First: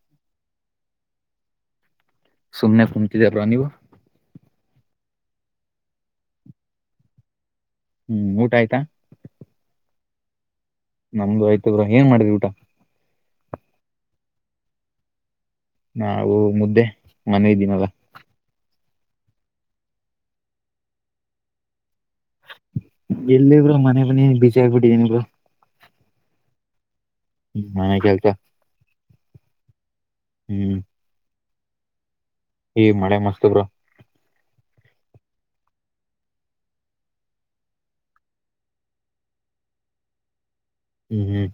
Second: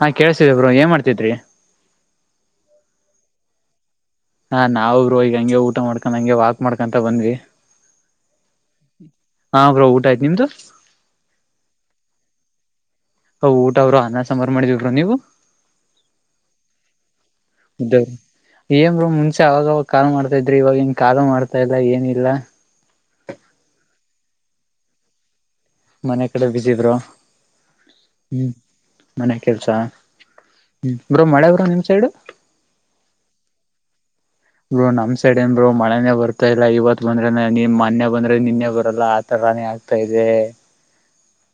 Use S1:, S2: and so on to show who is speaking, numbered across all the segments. S1: ಹಾ ಕೇಳ್ಸ್ತಿದೆ ಬ್ರೋ ಏನ್ ಮಾಡ್ತಿದ್ರಿ.
S2: ಸುಮ್ನೆ ಕುಂತಿದ್ದೆ ಬ್ರೋ ನೀವು.
S1: ಹಾ ನಾವು ಬ್ರೋ ಈಗ ಹಂಗೆ ಊಟ ಮಾಡ್ಕೊಂಡ್ ಹಂಗೆ ವಾಕ್ ಮಾಡ್ಕೊಂತ ಬಂದ್ವಿ.
S2: ಹ್ಮ್ ಊಟ ಆಯ್ತಾ.
S1: ಟ ನಿಮ್ಮದು.
S2: ನಮ್ದು ಆಯ್ತ ಬ್ರೋ ಏನ್ ಮಾಡ್ರಿ ಊಟ.
S1: ಸಂಬರ್ ಮಾಡಿದ್ದೀವಿ ಬ್ರೋ ನೀವು.
S2: ನಾವು ಮುದ್ದೆ ಮನೆದಿನಲ್ಲ.
S1: ಏನ್ ಬ್ರೋ ಮುಂಚೆ ಅವಾಗವಾಗ ಮಾಡ್ತಾ ಇದ್ರಿ ಇವಾಗ ಏನ್ ಕಾ ಮಾಡ್ತಾ ಇಲ್ಲ ಏನ್ ಇ
S2: ಎಲ್ಲಿ ಬ್ರೋ ಮನೆ ಇವ್ನಿ ಬಿಜಿ ಆಗಿಬಿಟ್ಟಿದೀನಿ ಬ್ರೋ.
S1: ಮನೆ ಕಡೆ ಬಿಜಿ ಬ್ರೋ.
S2: ಹ್ಮ ಮನೆ [unintelligible]
S1: ಹ್ಮ್ ಮನೆ ಕೆಲ್ಸ
S2: ಹ್ಮ್
S1: ಬ್ರೋ ಮಳೆ ಬರು ನಿಮ್ ಸೈಡ್.
S2: ಈ ಮಳೆ ಮಸ್ತ ಬ್ರೋ
S1: ಬೋ ನಮ್ ಸೈಡ್ ಏನ್ ಬ್ರೋ ಮಳೆನೇ ಬರ್ತಾ ಇಲ್ಲ ಇವತ್ ಬಂದ್ರೆ ನಿ ಮೊನ್ನೆ ಬಂದ್ರೆ ನಿನ್ನೆ ಬರಲ್ಲ ಆತರ. [unintelligible] ಆಗ್ತಾ ಇದೆ
S2: ಹ್ಮ್ ಹ್ಮ್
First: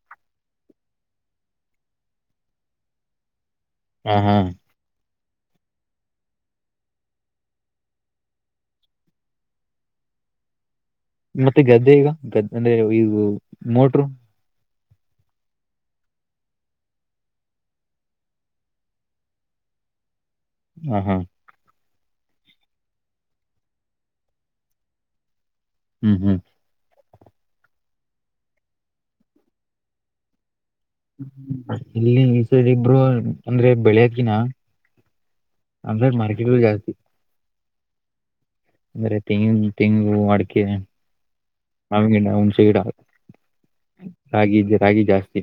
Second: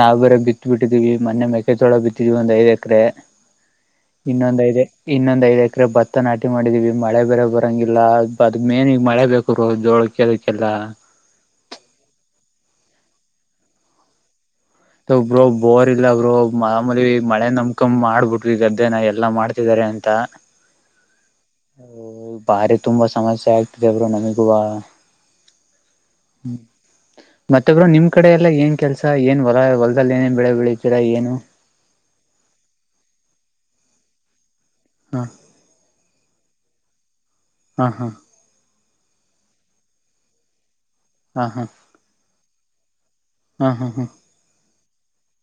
S1: ನಾವು ಬೆರೆ ಬಿತ್ ಬಿಟ್ಟಿದೀವಿ ಮೊನ್ನೆ ಮೆಕೆ ಜೋಳ ಬಿತ್ತಿದೀವಿ ಒಂದ್ ಐದ್ ಎಕ್ರೆ.
S2: ಹ ಹಾ
S1: ಇನ್ನೊಂದ್ ಐದು ಇನ್ನೊಂದ್ ಎಕ್ರೆ ಭತ್ತನಾಟ್ ಮಾಡಿದೀವಿ ಮಳೆ ಬೇರೆ ಬರೋಂಗಿಲ್ಲ ಅದ್ ಮೇನ್ ಈಗ್ ಮಳೆ ಬೇಕು ಬ್ರೋ ಜೋಳಕೆದುಕ್ಕೆಲ್ಲ.
S2: ಮತ್ತೆ ಗದ್ದೆ ಈಗ ಗದ್ದೆ ಅಂದ್ರೆ ಈವು ಮೋಟ್ರು.
S1: ತು ಬ್ರೋ ಬೋರ್ ಇಲ್ಲ ಬ್ರೋ ಮಾಮುಲಿ ಮಳೆ ನಮಕ್ ಮಾಡ್ಬಿಟ್ವಿ ಈ ಗದ್ದೆನ ಎಲ್ಲಾ ಮಾಡ್ತಿದಿದ್ದಾರೆ. ಎಂತ
S2: ಹ ಹ
S1: ಬಾರಿ ತುಂಬಾ ಸಮಸ್ಯೆ ಆಗ್ತಿದೆ ಬ್ರೋ ನಮಗೂವ.
S2: ಹ್ಮ್ ಹ್ಮ್
S1: ಮತ್ತೆ ಬ್ರೋ ನಿಮ್ ಕಡೆ ಎಲ್ಲಾ ಏನ್ ಕೆಲ್ಸ ಏನ್ ಹೊಲ ಹೊಲದದಲ್ಲಿ ಏನ್ ಬೆಳೆ ಬೆಳಿ
S2: ಇಲ್ಲಿ [unintelligible] ಬ್ರೋ ಅಂದ್ರೆ ಬೆಳೆಯಕಿನ
S1: ಹ
S2: ಅಂದ್ರೆ ಮರ್ಗಿದ್ ಜಾ
S1: ಹಾ ಹಾ
S2: ಅಂದ್ರೆ ತೆಂಗ ತೆಂಗು ಅಡ್ಕೆ
S1: ಹ ಹ
S2: [unintelligible] ಗಿಡ ಹುಣ್ಸೆ ಗಿಡ
S1: ಹ ಹ ಹ ಹ
S2: ರಾಗಿ ಇದ್ದ ರಾಗಿ ಜಾಸ್ತಿ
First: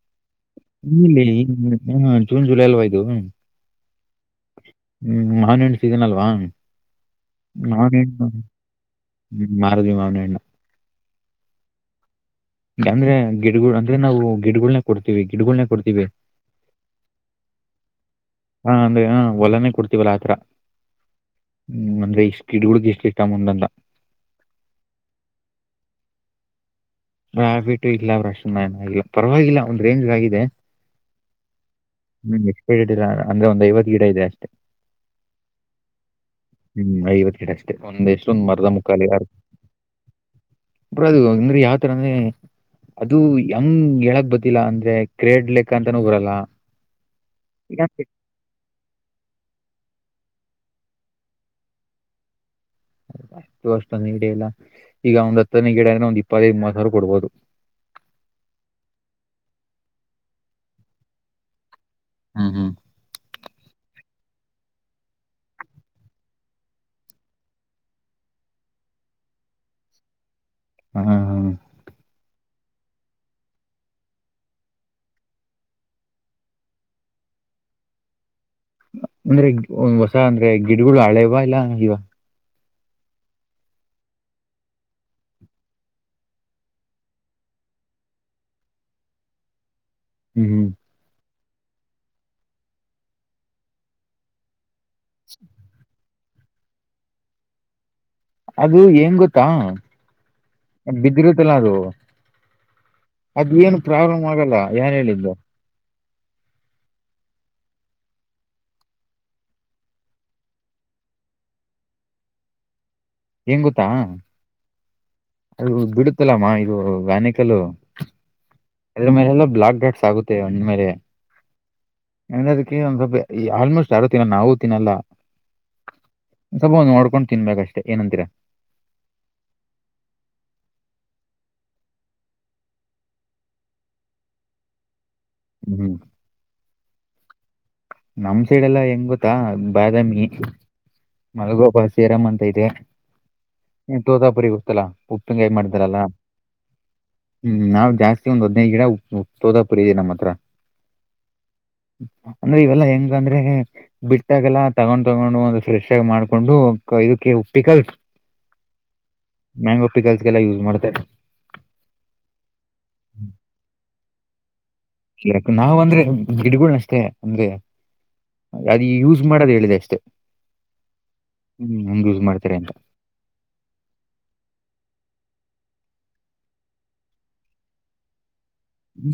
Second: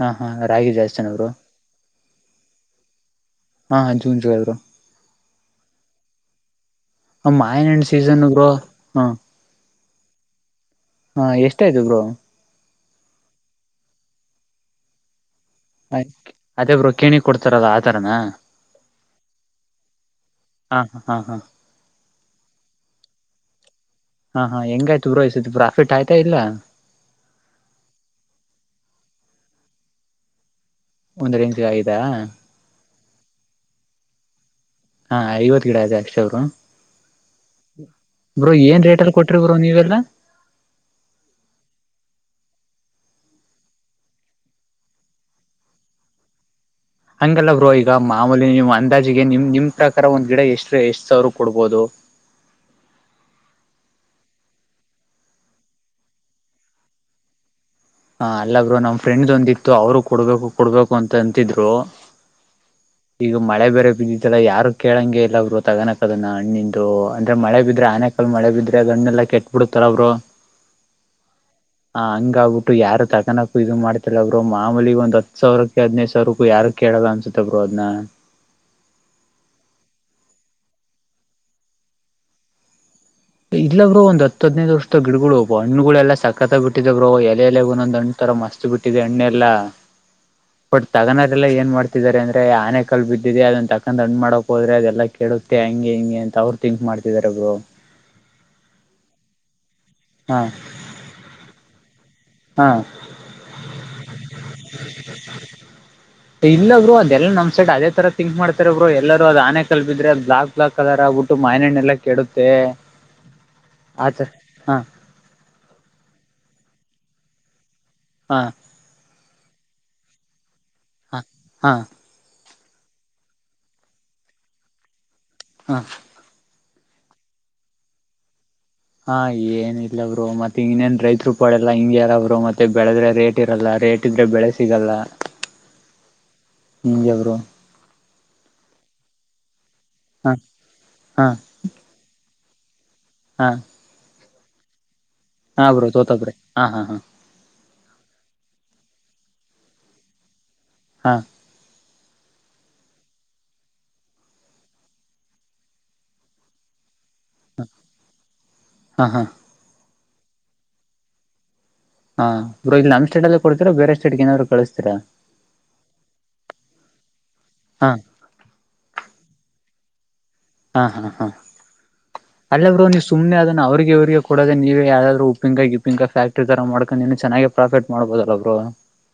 S1: ಹ ಹಾ ರಾಗಿ ಜಾಸ್ತಿನ
S2: ಇಲ್ಲಿ
S1: ಬ್ರೋ
S2: [unintelligible] ಜೂನ್ ಜುಲೈ ಅಲ್ಲಿಯದು-
S1: ಹಾ ಜೂನ್ ಜುಲೈ ಬ್ರೋ
S2: ಹ್ಮ್ ಮೌನಣ್ಣು ಸಿಗಲ ಅಲ್ವಾ.
S1: ಮಾವಿನ ಹಣ್ಣು ಸೀಸನ್
S2: ಮಾವಿನೆಣ್ಣು
S1: ಬ್ರೋ
S2: ಮಾರುದ್ವಿ ಮಾವಿನೆಣ್ಣು.
S1: ಹಾ ಎಷ್ಟಯ್ತು ಬ್ರೋ
S2: ಅಂದ್ರೆ ಗಿಡಗಳು ಅಂದ್ರೆ ನಾವು ಗಿಡಗಳನೆ ಕೊಡ್ತೀವಿ. ಗಿಡಗಳನ್ನ ಕೊಡ್ತೀವಿ
S1: ಆಯ್ತ್ ಅದೇಬ್ರು ಕೇಣಿ ಕೊಡ್ತಾರಲ್ಲ ಆತರನ.
S2: ಹಾ ಅಂದ್ರೆ ಹ ಒಲನೆ ಕೊಡ್ತಿವಲ್ಲಾ ಆತರ
S1: ಹಾ ಹಾ ಹಾ
S2: ಹ್ಮ್ ಅಂದ್ರೆ ಸ್ಪೀಡ್ಗಳ ಎಷ್ಟ ಅಮೌಂಟ್ಟಂತ
S1: ಹಾ ಹಾ ಹೆಂಗಾಯ್ತು ಬ್ರೋ ಈ ಸತಿ ಪ್ರಾಫಿಟ್ ಆಯ್ತಾ ಇಲ್ಲ.
S2: ಪ್ರಾಫಿಟ್ ಇಲ್ಲ ಬ್ರೋ ಅಷ್ಟನ್ಲ ಪರವಾಗಿಲ್ಲ ಒಂದ್ ರೇಂಜ್ ಆಗಿದೆ.
S1: ಒಂದ್ರ ಇಂಚ್ ಯದಾ
S2: ಹ್ಮ್ ಎಕ್ಸ್ಪೈರ್ಡ್ ಅಂದ್ರೆ ಒಂದು ಐವತ್ತು ಗಿಡ ಇದೆ ಅಷ್ಟೇ
S1: ಹಾ ಐವತ್ ಗಿಡ ಆದೆ ಅಕ್ಷ ಅವರು
S2: ಹ್ಮ್ ಐವತ್ತಡ್ ಅಷ್ಟೇ ಒಂದ ಎಷ್ಟೊಂದ್ ಮರದ
S1: ಏನ್ ರೇಟ್
S2: ಮುಖಾಲಿ
S1: ಅಲ್ಲಿ
S2: ಯಾರ
S1: ಕೊಟ್ರಿ ಬ್ರೋ ನೀವೆಲ್ಲ
S2: ಬ ಅದು ಅಂದ್ರೆ ಯಾವ ತರ ೆ ಅದು ಹೆಂಗ್ ಹೇಳಕ್ ಬತಿಿಲ್ಲ ಅಂದ್ರೆ ಕ್ರೇಡ್ ಲೆಕ್ಕ ಅಂತಾನೂ ಬರಲ್ಲ
S1: ಹಂಗಲ್ಲ ಬ್ರೋ ಈಗ
S2: ಯಾಕೆ
S1: ಮಾಮೂಲಿ ನಿಮ್ಮ್ ಅಂದಾಜಿಗೆ ನಿಮ್ ನಿಮ್ ಪ್ರಕಾರ ಒಂದ್ ಗಿಡ ಎಷ್ಟೇ ಎಷ್ಟು ಸಾವಿರ ಕೊಡ್ಬೋದು
S2: ಅಷ್ಟು ಅಷ್ಟೊ ಗಿಡ ಇಲ್ಲ ಈಗ ಒಂದ್ ಹತ್ತನೇ ಗಿಡ ಆದಂದ್ರೆ ಒಂದ್ ಇಪ್ಪತ್ತೈದು ಮೂವತ್ ಸಾವಿರ ಕೊಡ್ಬೋದು
S1: ಹ ಅಲ್ಲಬ್ರು ನಮ್ ಫ್ರೆಂಡ್ ಒಂದಿತ್ತು ಅವರು ಕೊಡ್ಬೇಕು ಕೊಡ್ಬೇಕು ಅಂತ ಅಂತಿದ್ರು
S2: ಹ್ಮ್ ಹ್ಮ್
S1: ಈಗ ಮಳೆ ಬೇರೆ ಬಿದ್ದಿದ್ದಲ್ಲ ಯಾರು ಕೇಳಂಗೆ ಇಲ್ಲ ಗರು ತಗಣಕ್ದ ಹಣ್ಣ ನಿಂದು ಅಂದ್ರೆ ಮಳೆ ಬಿದ್ರೆ ಆನೆ ಕಾಲ ಮಳೆ ಬಿದ್ರೆ ಗಣ್ಣೆಲ್ಲ ಕೆಟ್ಟಟ್ ಬಿಡತಾರ ಬ್ರೋ
S2: ಹಾ ಹಾ
S1: ಹಂಗುತ್ತೆ ಯಾರ ತಗಕೋಕು ಇದು ಮಾಡ್ತಿಲ್ಲ ಬರು ಮಾಮೂಲಿ ಒಂದ ಹ ಸಾವಿರಕ್ಕೆ ಹದಿನೈದು ಸಾವರಕ್ಕೂ ಯಾರು ಕೇಳೋದ ಅನ್ಸುತ್ತೆ ಬರು ಅನ್ನ
S2: ಅಂದ್ರೆ ಹೊಸ ಅಂದ್ರೆ ಗಿಡಗಳು ಹಳೆವಾ ಇಲ್ಲ ಇವ
S1: ಇಲ್ಲ ಬ್ರ ಒ್ ಹದ್ೈದು್ ವರ್ಷದ ಗಿಡಗಳುಬ ಹಣ್ಣುಗಳೆಲ್ಲ ಸಕತ್ತತ ಬಿಟ್ಟಿದರುೋ ಎಲೆ ಎಲೆ ಒಂದೊಂದ ಅಂ್ ರ ಮಸ್ತ್ ಬಿಟ್ಟಿದೆ ಎಣ್ಣೆ ಎಲ್ಲಾ
S2: ಹ್ಮ್ ಹ್ಮ್
S1: ಬಟ್ ತಗಣರೆಲ್ಲ ಏನ್ ಮಾಡ್ತಿದಿದ್ದಾರೆ ಅಂದ್ರೆ ಆನೆ ಕಲ್ ಬಿದ್ದಿದೆ ಅದನ್ ತಕಂದ ಹಣ್ ಮಾಡಕ್ ಹೋದ್ರೆ ಅದೆಲ್ಲ ಎಲ್ಲ ಕೇಳುತ್ತೆ ಹಂಗೆ ಹಿಂಗೆ ಅಂತ ಅವರು ತಿಂಕ್ ಮಾಡ್ತಿದಿದ್ದಾರೆೊಬ್ರು
S2: ಅದು ಏಂಗ ಗೊತ್ತಾ
S1: ಹಾ
S2: ಬಿದ್ದಿರುತ್ತಲ್ಲಾ ಅದು
S1: ಹಾ
S2: ಅದ್ ಏನು ಪ್ರಾಬ್ಲಮ್ ಆಗಲ್ಲ ಏನ್ ಹೇಳಿದ್ದು
S1: [inaudible] ಇಲ್ಲ ಬ್ರರು ಅದೆಲ್ಲ ನ್ ಸೈಡ್ ಅದೇ ತರ ತಿಂಕ್ ಮಾಡ್ತಾರೆ ಬ್ರರು ಎಲ್ಲರ ಅ ಆನೆ ಕಲ್ಬಿದ್ರೆ ಬ್ಲಾಕ್ ಬ್ಲಾ ಕಲರ್ ಆಗ್ಬಟ್ಟು ಮಾನಣ್ಣೆಲ್ಲಾ ಕೆಡುತ್ತೆ
S2: ಹೆ ಗೊತ್ತಾ
S1: ಆತರ ಹಾ
S2: ಅದು ಬಿಡುತ್ತಲಮ್ಮ ಇದು ವ್ಯಾನಿಕಲ್ಲ
S1: ಹಾ
S2: ಅದ್ರ ಮೇಲೆಲ್ಲ ಬ್ಲಾಕ್ ಾಟ್ಸ್ ಆಗುತ್ತೆ ಒಂದ್ಮೇಲೆ
S1: ಹ ಹಾ
S2: ಅದ ಂದ ಸ್ವಲ್ಪ ಈ ಆಲ್ಮೋಸ್ಟ್ ಯಾರು ತಿನ್ನ ನಾವು ತಿನ್ನಲ್ಲ
S1: ಹ
S2: ಸ್ವಲ್ಪ ಒಂದ್ ನೋಡ್ಕೊಂಡು ತಿನ್ಬೇಕಷ್ಟೇ ಏನಂತೀರಾ
S1: ಹಾ ಏನ್ ಇಲ್ಲವರು ಮತ್ತೆ ಇನ್ನೇನ್ ರೈತ್ರುಪಾಳಲ್ಲಾ ಹಿಂಗ ಯಾರವ್ರು ಮತ್ತೆ ಬೆಳೆದ್ರೆ ರೇಟ್ ಇರಲ್ಲ ರೇಟ್ ಇದ್ರೆ ಬೆಳೆ ಸಿಗಲ್ಲ
S2: ಹ್ಮ್
S1: ಹಜವರು
S2: ನಮ್ ಸೈಡೆಲ್ಲಾ ಹೆಂಗುತ್ತಾ ಬಾದಾಮಿ
S1: ಹ ಹಾ
S2: ಮಲ್ಗೋಬ ಸೀರಾಮ್ ಅಂತ ಇದೆ
S1: ಹಾ
S2: ತೋತಾಪುರಿ ಗೊತ್ತಲ್ಲಾ ಉಪ್ಪಿನಕಾಯಿ
S1: ಹಾ ಬ್ರೋ
S2: ಮಾಡ್ತಾರಲ್ಲ
S1: ತೋತಬ್ರಿ ಹಾ ಹಾ ಹಾ
S2: ಹ್ಮ್ ನಾವವು ಜಾಸ್ತಿ ಒಂದ್ ಹದ್ನೈದು ಗಿಡ ಉಪ್ಪ ಉಪ್ಪ ಸೋದಾಪುರಿದೆ ನಮ್ಮ ಹತ್ರ
S1: ಹಾ
S2: ಅಂದ್ರೆ ಇವೆಲ್ಲಾ ಹೆಂಗ ಅಂದ್ರೆ ಬಿಟ್ಟಾಗೆಲ್ಲ ತಗೊಂಡ್ ತಗೊಂಡು ಒಂದ ಫ್ರೆಶ್ ಆಗಿ ಮಾಡ್ಕೊಂಡು ಇದಕ್ಕೆ ಉಪ್ಪಿ ಕಲ್
S1: ಹಾ ಹಾ
S2: ಮಂಗ ಲ್ಲ್ಲ ಯೂಸ್ ಮಾಡ್ತಾರೆ
S1: ಹಾ ಇಬ್ರು ಇಲ್ಲಿ ನಮ್ ಸ್ಟೈಡ್ಲ್ಲ ಕೊಡ್ತತಿರ ಬೇರೆ ಸ್ಟೈಡ್ ಏನ್ರು ಕಳಿಸ್ತೀಾ
S2: ಇರಕ ನಾವವು ಅಂದ್ರೆ ಗಿಡಗಳ ಅಷ್ಟೇ ಅಂದ್ರೆ
S1: ಹಾ
S2: ಅದ ಯೂಸ್ ಮಾಡದು ಹೇಳಿದೆ ಅಷ್ಟೆ
S1: ಹಾ ಹಾ ಹಾ
S2: ಯೂಸ್ ಮಾಡ್ತಾರೆ ಅಂತ
S1: ಅಲ್ಲಬ್್ರರು ನೀವು ಸುಮ್ಮನೆ ಅದನ್ನ ಅವ್ರಿಗೆ ಇವ್ರಿಗೆ ಕೊಡೋದ ನೀವ ಯಾವ್ದಾದ್ರು ಿಂಗ ಗಿಂಗ ಫ್ಯಾಕ್ಟಿ ತರ ಮಾಡ್ಕೊಂಡ ನೀನು ಚೆನ್ನಾಗಿ ಪ್ರಾಫಿಟ್ ಮಾಡಬೋದಲ್ಲ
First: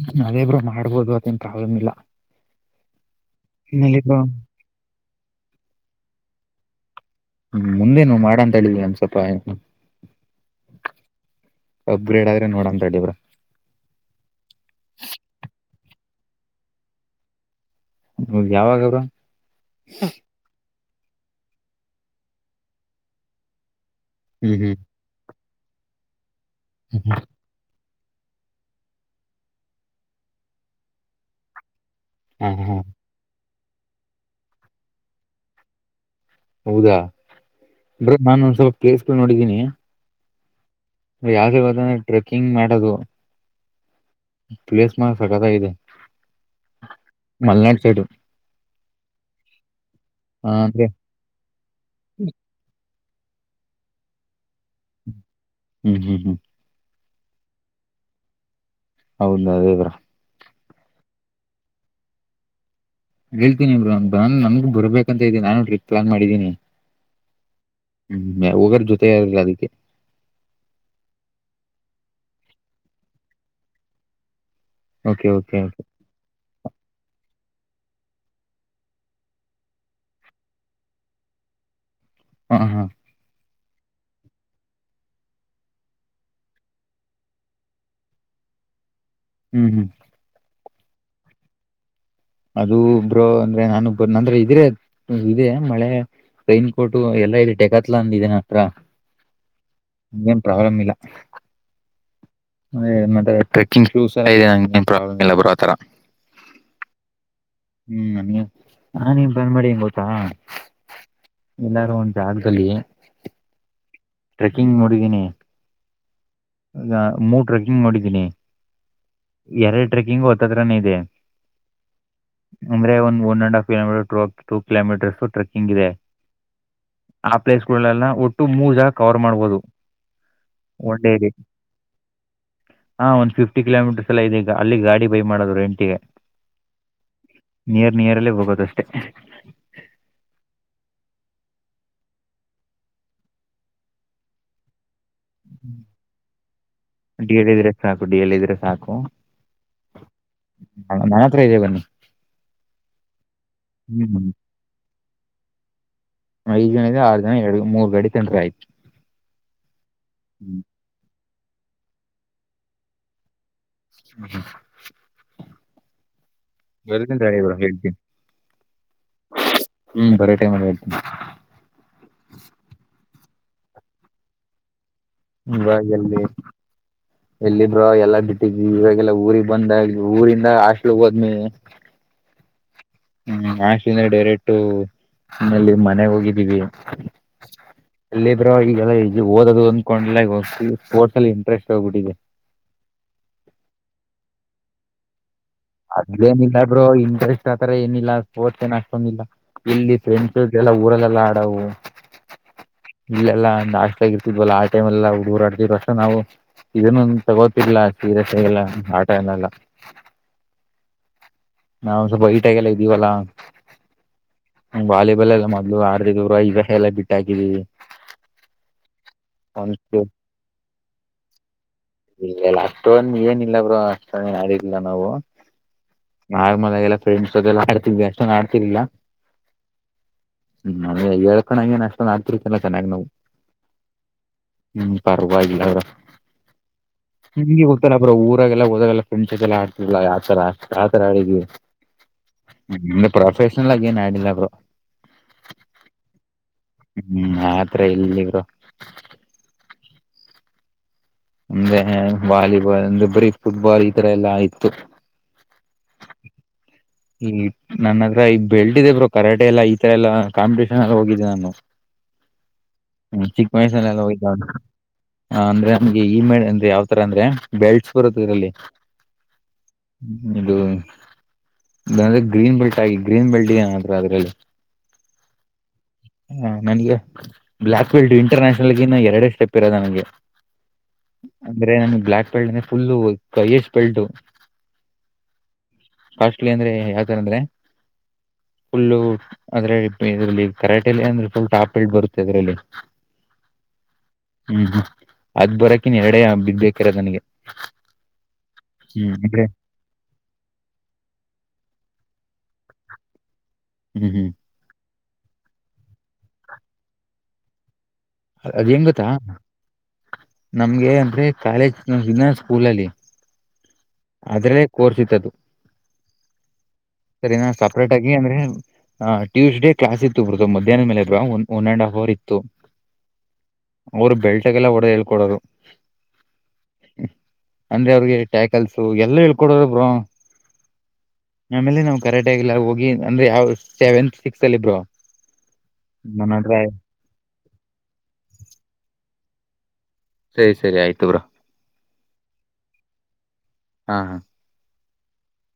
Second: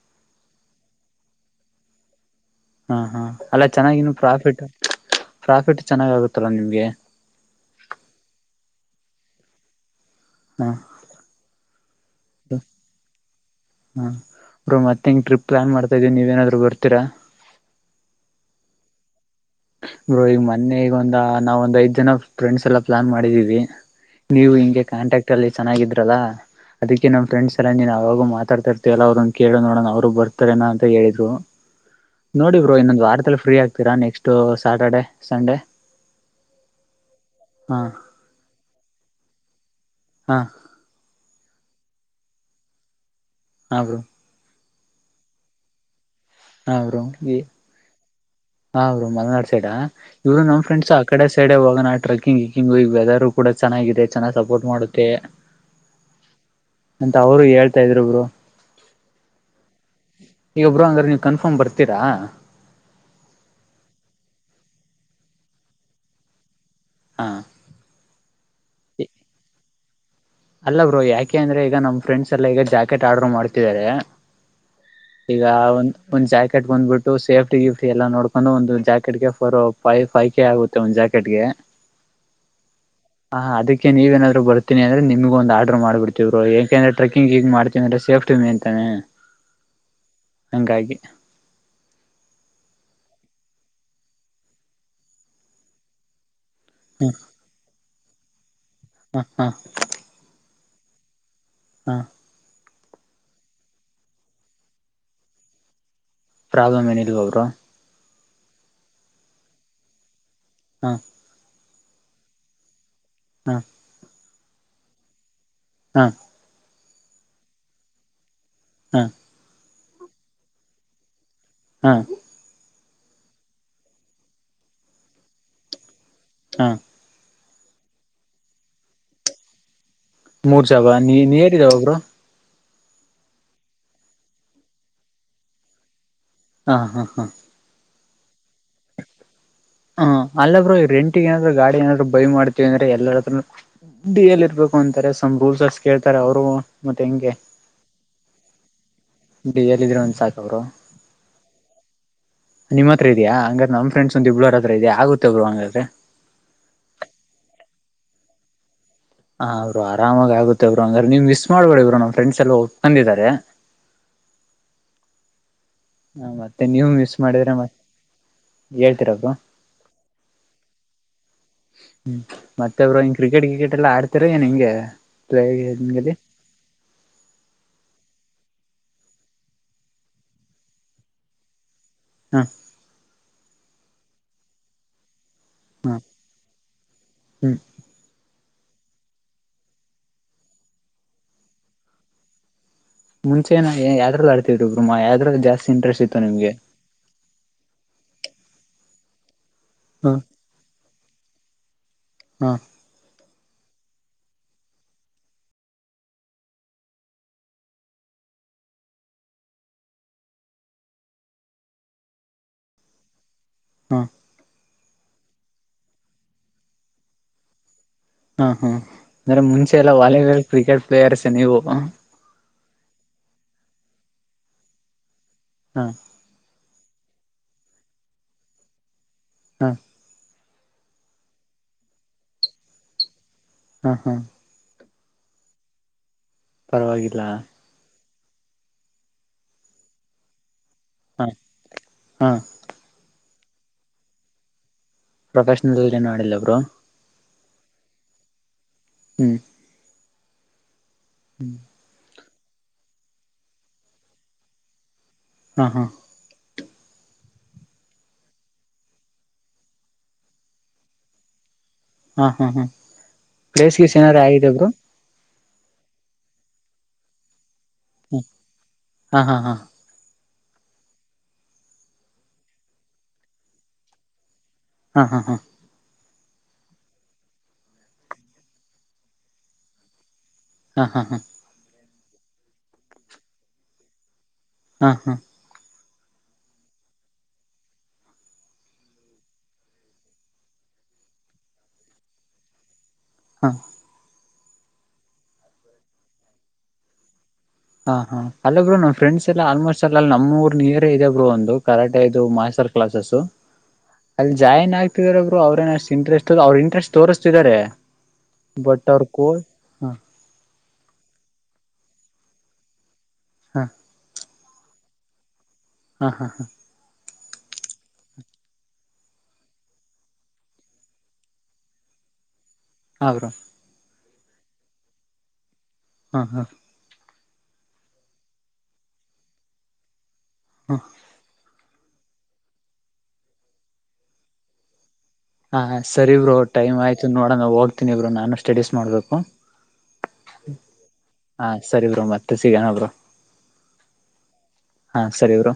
S2: ಹ್ಮ ಅದೇಬ್ರು ಮಾಡ್ಬೋದು ಅತ್ತೇನ್ ಪ್ರಾಬ್ಲಮ್ ಇಲ್ಲಾ
S1: ಹಾ ಹಾ ಅಲ್ಲ ಚೆನ್ನಾಗಿನ್ನು ಪ್ರಾಫಿಟ್ ಪ್ರಾಫಿಟ್ ಚೆನ್ನಾಗ್ ಆಗುತ್ತಲ್ಲ ನಿಮ್ಗೆ
S2: ಹ್ಮ್ ಮುಂದೆನು ಮಾಡ ಅಂತ ಹೇಳಿದವಿ ಒಂದ್ ಸ್ವಲ್ಪ
S1: ಹಾ
S2: ಅಪ್ಗ್ರೇಡ್ ಆದ್ರೆ ನೋಡ ಅಂತ ಅಡಿವ್ರರು
S1: ಹಾರು ಮತ್ತೆ ಹೆಂಗ ಟ್ರಿಪ್ ಪ್ಲಾನ್ ಮಾಡ್ತಾ ಇದೀಿ ನೀವ ಏನಾದ್ರು ಬರ್ತೀರಾ
S2: ನಮಗ್ ಯಾವಾಗ್ರ
S1: ಗೋ ಈಗ ಮೊನ್ನೆ ಈಗ ಒಂದ ನಾವ ಒಂದ್ ಐದ್ ಜನ ಫ್ರೆಂಡ್ಸ್ ಎಲ್ಲ ಪ್ಲಾನ್ ಮಾಡಿದೀವಿ ನೀವು
S2: ಹ್ಮ್ ಹ್ಮ್
S1: ಹಿಂಗೆ ಕಾಂಟ್ಯಾಕ್ಟ್ ಅಲ್ಲಿ ಚೆನ್ನಾಗಿದ್ರಲ್ಲಾ ಅದಕ್ಕೆ ನಮ್ಮ್ ಫ್ರೆಂಡ್ಸ್ ಎಲ್ಲ ಯಾವಾಗೂ ಮಾತಾಡ್ತಾ ಇರ್ತಯಲ್ಲ ಅವ್ರನ್ನ ಕೇಳ ನೋಡೋಣ ಅವರು ಬರ್ತಾರೇನ ಅಂತ ಹೇಳಿದ್ರು
S2: ಹ
S1: ನೋಡಿ ಬ್ರೋ
S2: ಹಾ
S1: ಇನ್ನೊಂದು್ ವಾರದಲ್ಲಿ ಫ್ರೀ ಆಗ್ತೀರಾ ನೆಕ್ಸ್ಟ್ ಸ್ಯಾಟರ್ಡೆ ಸಂಡೆ
S2: ಹೌದಾ
S1: ಹಾ
S2: ಬ್ರ ನಾನುೊಂದ್ ಸ್ವಲ್ಪ ಪ್ಲೇಸ್ಗಳು ನೋಡಿದ್ದೀನಿ
S1: ಹಾ
S2: ಯಾವ್ದ್ರ ಹದೆ ಟ್ರೆಕ್ಕಿಂಗ್ ಮಾಡದು
S1: ಹಾ ಬ್ರೋ
S2: ಪ್ಲೇಸ್ ಮ ಸಕತ ಇದೆ
S1: ಹ್ರಮಿಗೆ ಹಾ ಅವರು ಮಲ್ನಾಡ್ ಸೈಡ್ಾ ಇ್ರು
S2: ಹ
S1: ನಮ್
S2: ಅಂದ್ರೆ
S1: ಫ್ರಂಡ್ಸ್ ಆ ಕಡೆ ಸೈಡ್ ಹೋಗ ನಾ ಟ್ರೆಕ್ಕಿಂಗ್ ಹಿಂಗ್ ಈ ವೆದರ್ ಕೂಡ ಚೆನ್ನಾಗಿದೆ ಚೆನ್ನಾಗಿ ಸಪೋರ್ಟ್ ಮಾಡುತ್ತೆ
S2: ಹ್ಮ್ ಹ್ಮ್ ಹ್ಮ್
S1: ಅಂತ ಅವರು ಹೇಳ್ತಾ ಇದರುಬ್ರು
S2: ಹೌದ ಇವರ
S1: ಈಗೊಬ್ಬರು ಹಂಗ್ರೆ ನೀವು ಕನ್ಫರ್ಮ್ ಬರ್ತೀರಾ
S2: ಹೇಳ್ತೀನಿ ಇಬ್ರು ನನ್ ನಮ್ಗ್ ಬರ್ಬೇಕಂತ ಇದ್ದೆ ನಾನು ಟ್ರಿಪ್ ಪ್ಲಾನ್ ಮಾಡಿದ್ದೀನಿ
S1: ಹಾ
S2: ಹ್ಮ್ ಹಗರ್ ಜೊತೆ ಇಲಿಲ್ಲ ಅದಕ್ಕೆ
S1: ಅಲ್ಲ ಬ್ರೋ ಯಾಕೆ ಅಂದ್ರೆ ಈಗ ನಮ್ಮ್ ಫ್ರೆಂಡ್ಸ್ ಎಲ್ಲ ಈಗ ಜಾಕೆಟ್ ಆರ್ಡರ್ ಮಾಡ್ತಿದ್ದಾರೆ
S2: ಓಕೆ
S1: ಈಗ
S2: ಓಕೆ
S1: ಒಂದ ಒಂದ್ ಜಾಕೆಟ್ ಬಂದ್ಬಿಟ್ಟು ಸೇಫ್ಟ ಫಿ ಎಲ್ಲ ನೋಡ್ಕೊಂಡು ಒಂದು ಜಾಕೆಟ್ಗೆ ಫೋರ್ ೈ ಫೈ ಕೆ ಆಗುತ್ತೆ ಒಂದು ಜಾಕೆಟ್ಗೆ
S2: ಹಾ ಹಾ
S1: ಹ ಅದಕ್ಕೆ ನೀವೇನಾದರು ಬರ್ತೀಿ ಅಂದ್ರೆ ನಿಮಗೆ ಒಂದು ಆರ್ ಮಾಡ್ ಬಿಡ್ತತಿ್ರು ಯಾಕೆಂದ್ರೆಟ್ರೆಿಂಗ ಹಗಗ್ ಮಾಡತೀವ ಅ್ರ ಸೇಫ್ಟಿ ಮ ಅಂತಾನೆ
S2: ಹ್ಮ್ ಹ್ಮ್
S1: ಅಂಗಂಗಾಗಿ
S2: ಅದು ಒಬ್ರು ಅಂದ್ರೆ ನಾನುಬ್ಬ ನಂದ್ರೆ ಇದ್ರೆ ಇದೇ ಮಳೆ ರೈನ್ ಕೋಟು
S1: ಹ್ಮ್
S2: ಎಲ್ಲಾ ಇದೆ ಟೆಕತ್ಲ ಅಂದ ಇದೇನ ಹತ್ರ
S1: ಹ್ಮ್ ಹ್ಮ್
S2: ಪ್ರಾಬ್ಲಮ್ ಇಲ್ಲ
S1: ಹಾ
S2: ಮತ್ತೆ ಟ್ರೆಕ್ಕಿಂಗ್ ಶೂಸ್ ಇದೆ ನಂನ್ ಪ್ರಾಬ್ಲಮ್ ಇಲ್ಲ ಬರೋಥರ
S1: ಪ್ರಾಬ್ಲಮ್ ಏನಿಲ್ವ ಅವರು
S2: ಹ್ಮ್ ನೀ ಹಾ ನೀನ್್ ಬಂದ್ ಮಾಡಿ ಹೆಂಗ ಗೊತ್ತಾ
S1: ಹಾ
S2: ಎಲ್ಲಾರು ಒಂದು ಜಾಗದಲ್ಲಿ
S1: ಹ್ಮ
S2: ಟ್ರೆಕ್ಕಿಂಗ್ ನೋಡಿದೀನಿ
S1: ಹಾ
S2: ಮೂ ಟ್ರೆಕ್ಕಿಂಗ್ ನೋಡಿದ್ದೀನಿ
S1: ಹ್ಮ್
S2: ಎರಡು ಟ್ರೆಕಿಂಗ್ ಓದ್ದತ್ರಾನ ಇದೆ
S1: ಹಾ
S2: ಅಂದ್ರೆ ಒಂದು ಒನ್ ಅಂಡ್ ಹಫ್ ಕಿೋೀಟರ್ಟ ಟ ಕಿೋಮೀಟರ್ ಟೆಕಿಂಗ್ ಇದೆ
S1: ಹಾ
S2: ಆ ಪ್ಲೇಸ್ ಗಳೆಲ್ಲ ಒಟ್ಟು ಮೂ ಜಾಗ ಕವರ್ ಮಾಡ್ಬೋದು
S1: ಮೂರ್ ಸಾವ ನೀ ನೀ ಹೇರಿದ್ದಾವ ಒಬ್ರು
S2: ಹಾ ಒಂದ್ ಫಿಫ್ಟಿ ಕಿಲೋಮೀಟರ್ಸ್ ಎಲ್ಲ ಇದೀಗ ಅಲ್ಲಿ ಗಾಡಿ ಬೈ ಮಾಡೋ್ರು ಎಂಟಿಗೆ
S1: ಹಾ ಹಾ ಹಾ
S2: ನಿಯರಲ್ಲೇ ಹೋಗೋದಷ್ಟೆ
S1: ಹ ಅಲ್ಲಬ್ರು ರೆಂಟಿ ಏನಾದ್ರು ಗಾಡಿ ಏನಾದ್ರು ಬೈ ಮಾಡ್ತೀವಿ ಅಂದ್ರೆ ಎಲ್ಲಾರಾದೂ ಡಿ ಎಲ್ ಇರ್ಬೇಕು ಅಂತ ತ ಸಂಭೂಲ್ಸಸ್ ಕೇಳ್ತಾರೆ ಅವರು ಮತ್ತೆ ಹೆಂಗೆ
S2: ಡಿ ಎಲ್ ಇದ್ರೆ ಸಾಕು ಡಿ ಎಲ್ ಇದ್ರೆ ಸಾಕು
S1: ಬಿ ಎಲ್ಲಿದ್ರೆ ಒಂದ ಸಾಕ ಅವರು
S2: ನನ್ನ ಹತ್ರ ಇದೆ ಬನ್ನಿ
S1: ನಿಮ್ಮ ಹತ್ರ ಇದೆಯಾ ಹಂಗ್ರ ನ ಫ್ರೆಡ್ಸ್
S2: ಹ್ಞೂ
S1: ಒಂದ್ ಇಬ್ಬಳೋರ ಹತ್ರ ಇದೆಯ ಆಗುತ್ತೆ ಒಬ್ರು ಹಂಗಾದ್ರೆ
S2: ಐದು ಜನದ ಆರು ಜನ ಎರಡು ಮೂರ್ ಗಡಿ ತಂದ್ರ ಆಯ್ತು
S1: ಹಾ ಅವರು ಆರಾಮಾಗಿ
S2: ಹ್ಞೂ
S1: ಆಗುತ್ತೆ ಇಬ್ರು ಹಂಗ್ರ ನೀವ್ ಮಿಸ್ ಮಾಡ್ಬೇಡ ಇಬ್ರು ನಮ್ಮ ಫ್ರಂಡ್ಸ್ ಎಲ್ಲಾ ಒಪ್ಕೊಂಡಿದ್ದಾರೆ
S2: [inaudible]
S1: ಮತ್ತೆ ನೀವು ಮಿಸ್ ಮಾಡಿದ್ರೆ ಮತ್
S2: [unintelligible]
S1: ಹೇಳ್ತೀರಾ ಬ್ರೋ
S2: [unintelligible]
S1: ಹ್ಮ್ ಮತ್ತೊಬ್ರು ಹಿಂಗ ಕ್ರಿಕೆಟ್ ಕ್ರಿಕೆಟ್ ಎಲ್ಲಾ ಆಡ್ತರ ಏನ್ ಹಿಂಗೆ
S2: ಹ
S1: ಪ್ಲೇಲಿ
S2: ಎಲ್ಲಿ ಎಲ್ಲಿಬ್ರ ಎಲ್ಲಾ ಬಿಟ್ಟ ಇವಾಗಲ್ಲ ಊರಿಗೆ ಬಂದಾಗ ಊರಿಂದ ಹಸ್ಲು ಹೋದ್ಮಿ
S1: ಹ್ಮ
S2: ಹ್ಮ್ ಆಶಿಂದ್ರ ಡೈರೆಟು ನಿಮ್ಮಲ್ಲಿ
S1: ಹ
S2: ಮನೆ
S1: ಹ್ಮ್
S2: ಹೋಗಿದ್ದೀವಿಲ್ಲಿ ಪರವಾಗಿಲ್ಲ ಈ ಓದೋದು ಅಂದ್ಕೊಂಡ್ ಹೋಗ ಸ್ಪೋರ್ಟ್ಸ್ ಅಲ್ಲಿ ಇಂಟ್ರೆಸ್ಟ್ ಹೋಗ್ಬಿಟ್ಟಿದೆ
S1: ಮುಂಚೆನ ಯ್ದ್ರ ಆಡ್ತಿದರು ಬ್ರಮ್ಮಾ ಯದ್ರ ಜಾಸ್ತಿ ಇಂಟ್ರೆಸ್ಟ್ ಇತ್ತು ನಿಮ್ಗೆ
S2: ಅದೇನಿಲ್ಲಾ ಬ್ರೊ ಇಂಟ್ರೆಸ್ಟ್ ಆತರ ಏನಿಲ್ಲ ಓತ ನ್ ಅಷ್ಟೊಂದಿಲ್ಲ ಇಲ್ಲಿ
S1: ಹ
S2: ಫ್ರೆಂಡ್ಸ್ಗೆಲ್ಲ ಊರಲ್ಲೆಲ್ಲಾ ಆಡವು
S1: ಹ
S2: ಇಲ್ಲೆಲ್ಲಾ ಹಾಸ್ಟೇಲ್ ಆಗಿರ್ತ್ವಲ್ಲಾ ಆ ಟೈಮ್ಲ್ ಹುಡುಗರಾಡ್ದ್ ಅಷ್ಟೆ ನಾವು ಇದನ್ನು ತಗೋತಿಲ್ಲ ಸೀರೆಸ ಎಲ್ಲ ಆಟ ಎನ್ನಲ್ಲ ನಾವು ಸ್ವಲ್ಪ ಐಟಾಗಲ್ಲ ಇದ್ದೀವಲ್ಲಾ
S1: ಹಾ
S2: ಹ ವಾಲಿಬಾಲ್ ಎಲ್ಲ ಮೊದ್ಲು ಆಡ್ತಿದಿವಿ ಈಗ ಎಲ್ಲ ಬಿಟ್ಟ ಹಾಕಿದಿವವಿ
S1: ಹಾ ಹಾ ಅಂದ್ರೆ ಮುಂಚೆ ಎಲ್ಲ ವಾಲಿಬಾಲ್ ಕ್ರಿಕೆಟ್ ಪ್ಲೇಯರ್ಸ್ಸ ನೀವು
S2: ಪೋನ್ ಏನಿಲ್ಲ ಬ್ರೋ ಅಷ್ಟಿಲ್ಲ ನಾವು
S1: ಹಾ
S2: ಆ ಮಲಾಗಲ್ಲ ಫ್ರೆಂಡ್ಸ್ ಜೊಲ್ಲ ಮಾಡತಿದವಿ ಅಷ್ಟೊಡ್ತಿಲಿಲ್ಲ
S1: ಹಾ
S2: ಹ್ಮ್ ನ ಹೇಳ್ಕೊಂಡಣಂಗಗೆನ್ ಅಷ್ಟ ನ ಮಾಡ್ತಿರ್ತಿಲ್ಲ ಚೆನ್ನಾಗ್ ನಾವು
S1: ಹ
S2: ಹ್ಮ್ ಪರ್ವಾಗಿಲ್ಲ ಅವರ
S1: ಪರವಾಗಿಲ್ಲ
S2: ಬ್ರೊ ಊರಗಲ್ಲ ಹೋದಾಗಲ್ಲ ಫೆಂಟಸ್ ಎಲ್ಲ ಆಡ್ತಿಲ್ಲ ಯತರ ಆತರ
S1: ಹ
S2: ಆಡಿದ್ವಿ
S1: ಹಾ
S2: ಪ್ರೊಫೆಷನಲ್ ಆಗ ಏನ್ ಆಡಿಲ್ಲ
S1: ಪ್ರೊಫೆಷನಲ್ಲ್ ಏನು ಮಾಡಿಲ್ಲ ಬ್ರು
S2: ಆತ್ರ ಇಲ್ಲಿಬ್ರು
S1: ಹ್ಮ್
S2: ಅಂದೆ ವಾಲಿಬಾಲ್ ಅಂದ್ರೆ ಬ್ರೀ ಫುಟ್ಬಾಲ್ ಈ ತರ ಎಲ್ಲಾ ಆಯ್ತು
S1: ಹಾಹಾ
S2: ಈ ನನ್ನತ್ರ ಈಗ ಬೆಳಟಿದೆೇ ಬರು ಕರಾಟೆ ಎಲ್ಲಾ ಈತರ ಎಲ್ಲಾ ಕಾಂಪಿಟೇಷನ್ ಎಲ್ಲ ಹೋಗಿದ್ದೆ ನಾನು
S1: ಹಾ ಹಾ ಹಾ
S2: ಹ್ಮ್ ಚಿಕ್ಕ
S1: ಪ್ಲೇಸ್
S2: ವಯಸ್ಸಲ್ಲ
S1: ಗೀಸ್
S2: ಎಲ್ಲ
S1: ಏನಾರ
S2: ಹೋಗ್ತಾವ
S1: ಆಗಿದೆ ಬ್ರೋ
S2: ಹ ಅಂದ್ರೆ ನಮ್ಗೆ ಈ ಮೇ ಅಂದ್ರೆ ಯಾವ್ತರ ಅಂದ್ರೆ ಬೆಳ್ಸ್ ಬರುತ್ತ ಇದರಲ್ಲಿ
S1: ಹಾ ಹಾ ಹಾ
S2: ಇದು ಇದಂದ್ರೆ ಗ್ರೀನ್ ಬೆಲ್ಟ್ ಆಗಿ ಗ್ರೀನ್ ಬೆಲ್ಟ್ ಏನ್ರ ಅದ್ರಲ್ಲಿ
S1: ಹಾ ಹಾ ಹಾ
S2: ಹಾ ನನಗೆ ಬ್ಲ್ಯಾಕ್ ಫೀಲ್ಡ್ ಇಂಟರ್ನ್ಯಷನಲ್ಗ ಇನ್ನು ಎರಡೇ ಸ್ಟೆಪ್ ಇರದ ನನಗೆ
S1: ಹಾ ಹಾ ಹಾ
S2: ಅಂದ್ರೆ ನನ್ಗೆ ಬ್ಲ್ಯಾಕ್ ಬೆಲ್ಟ್ ಅಂದೆ ಫುಲ್ ಕೈಯಸ್ ಬೆಲ್ಟ್
S1: ಹ್ಮ ಹಾ
S2: ಕಾಸ್ಟ್ಲಿ ಅಂದ್ರೆ ಯಾವತರ ಅಂದ್ರೆ ಫುಲ್ಲು ಅದ್ರಲ್ಲಿ ಇದ್ರಲ್ಲಿ ಕರಾಟೆಲಿ ಅಂದ್ರೆ ಫುಲ್ ಟಾಪ್ಲ್ ಬರುತ್ತೆ ಅದ್ರಲ್ಲಿ [unintelligible]
S1: ಹಾ
S2: ಹ್ಮ್ ಹ್ಮ್ ಅದ್ ಬರಕಿನ್ ಎರಡೇ ಬಿದ್ದಬೇಕೇಕರ ನನಗೆ
S1: ಹ ಹಾ ಅಲ್ಲ ಬ್ರರು ನಮ
S2: ಹ್ಮ್
S1: ಫ್ರೆಂಡ್ ಎಲ್ಲ
S2: ಅಂದ್ರೆ
S1: ಆಲ್ಮೋಸ್ಟ್ ಎಲ್ಲ ನಮ್ಮ ಊರ್ ನೀಯರೇ ಇದೆ ಬರು ಒಂದು ಕರಾಟೆ ಇದು ಮಾಸ ಕ್ಲ
S2: ಹ್ಮ್ ಹ್ಮ್
S1: ಅಲ್ಲಿ ಜಾಯನ್ ಆ [inaudible] ರು ಅವ್ರೇನಷ್ಟ ಇಂಟ್ರೆಸ್ಟ್ ಅವರು ಇಂಟ್ರೆಸ್ಟ್ ತೋರಿಸ್ತಿದಿದ್ದಾರೆ
S2: ಅ ಅದ್ ಹೆಂಗತ್ತಾ ನಮ್ಗೆ ಅಂದ್ರೆ ಕಾಲೇಜ್ ದಿನ ಸ್ಕೂಲಲ್ಲಿ [unintelligible]
S1: ಹಾ
S2: ಆದ್ರ ಕೋರ್ಸತ್ತದದು
S1: ಹಾ ಹಾ ಹಾ
S2: ಸರಿನಾ ಸಪ್ರೇಟ್ ಆಗಿ ಅಂದ್ರೆ ಹಾ ಟ್ಯೂಸ್ ಡ ಕ್ಲಾಸ್ ಇತ್ತು ಬರುತ ಮಧ್ಯಾಹ್ನ ಮೇಲೆಲ್ one and half hour ಇತ್ತು [unintelligible]
S1: ಹ ಬ್ರೋ
S2: ಅವರು ಬೆಲ್ಟಗೆ ಎಲ್ಲ ಹೊಡೆದ ಹೇಳ್ಕೊಡೋರು
S1: ಹಾ ಹಾ
S2: ಅಂದ್ರೆ ಅವ್ರಿಗೆ ಟ್ಯಾಕಲ್ಸು ಎಲ್ಲ ಹೇಳ್ಕೊಡ್ರ ಬ್ರೋ [inaudible]
S1: ಹ್ಮ
S2: ಆಮೇಲೆ ನಾವು ಕರೆಾಟೆಾಗಿಲ್ಲ ಹೋಗಿ ಅಂದ್ರೆ ಯಾವ್ ಸೆವೆಂತ್ ಸಿಕ್ಸ್ತ್ ಅಲ್ಲಿ ಬ್ರೋ [unintelligible]
S1: ಹಾ ಸರಿ
S2: ನನ್ನ
S1: ಬ್ರೋ
S2: ಹತ್ರ
S1: ಟೈಮ್ ಆಯ್ತು ನೋಡಣ ಹೋಗ್ತೀನಿ ಇಬ್ರು ನಾನು ಸ್ಟಡೀಸ್ ಮಾಡ್ಬೇಕು [unintelligible]
S2: ಸರಿ ಸರಿ ಆಯ್ತು ಬ್ರೋ
S1: ಹಾ ಸರಿ ಬ್ರೋ ಮತ್ತೆ ಸಿಗಣ ಬ್ರೋ [unintelligible]
S2: ಹಾ ಹಾ
S1: ಹಾ ಸರಿ ಬ್ರೋ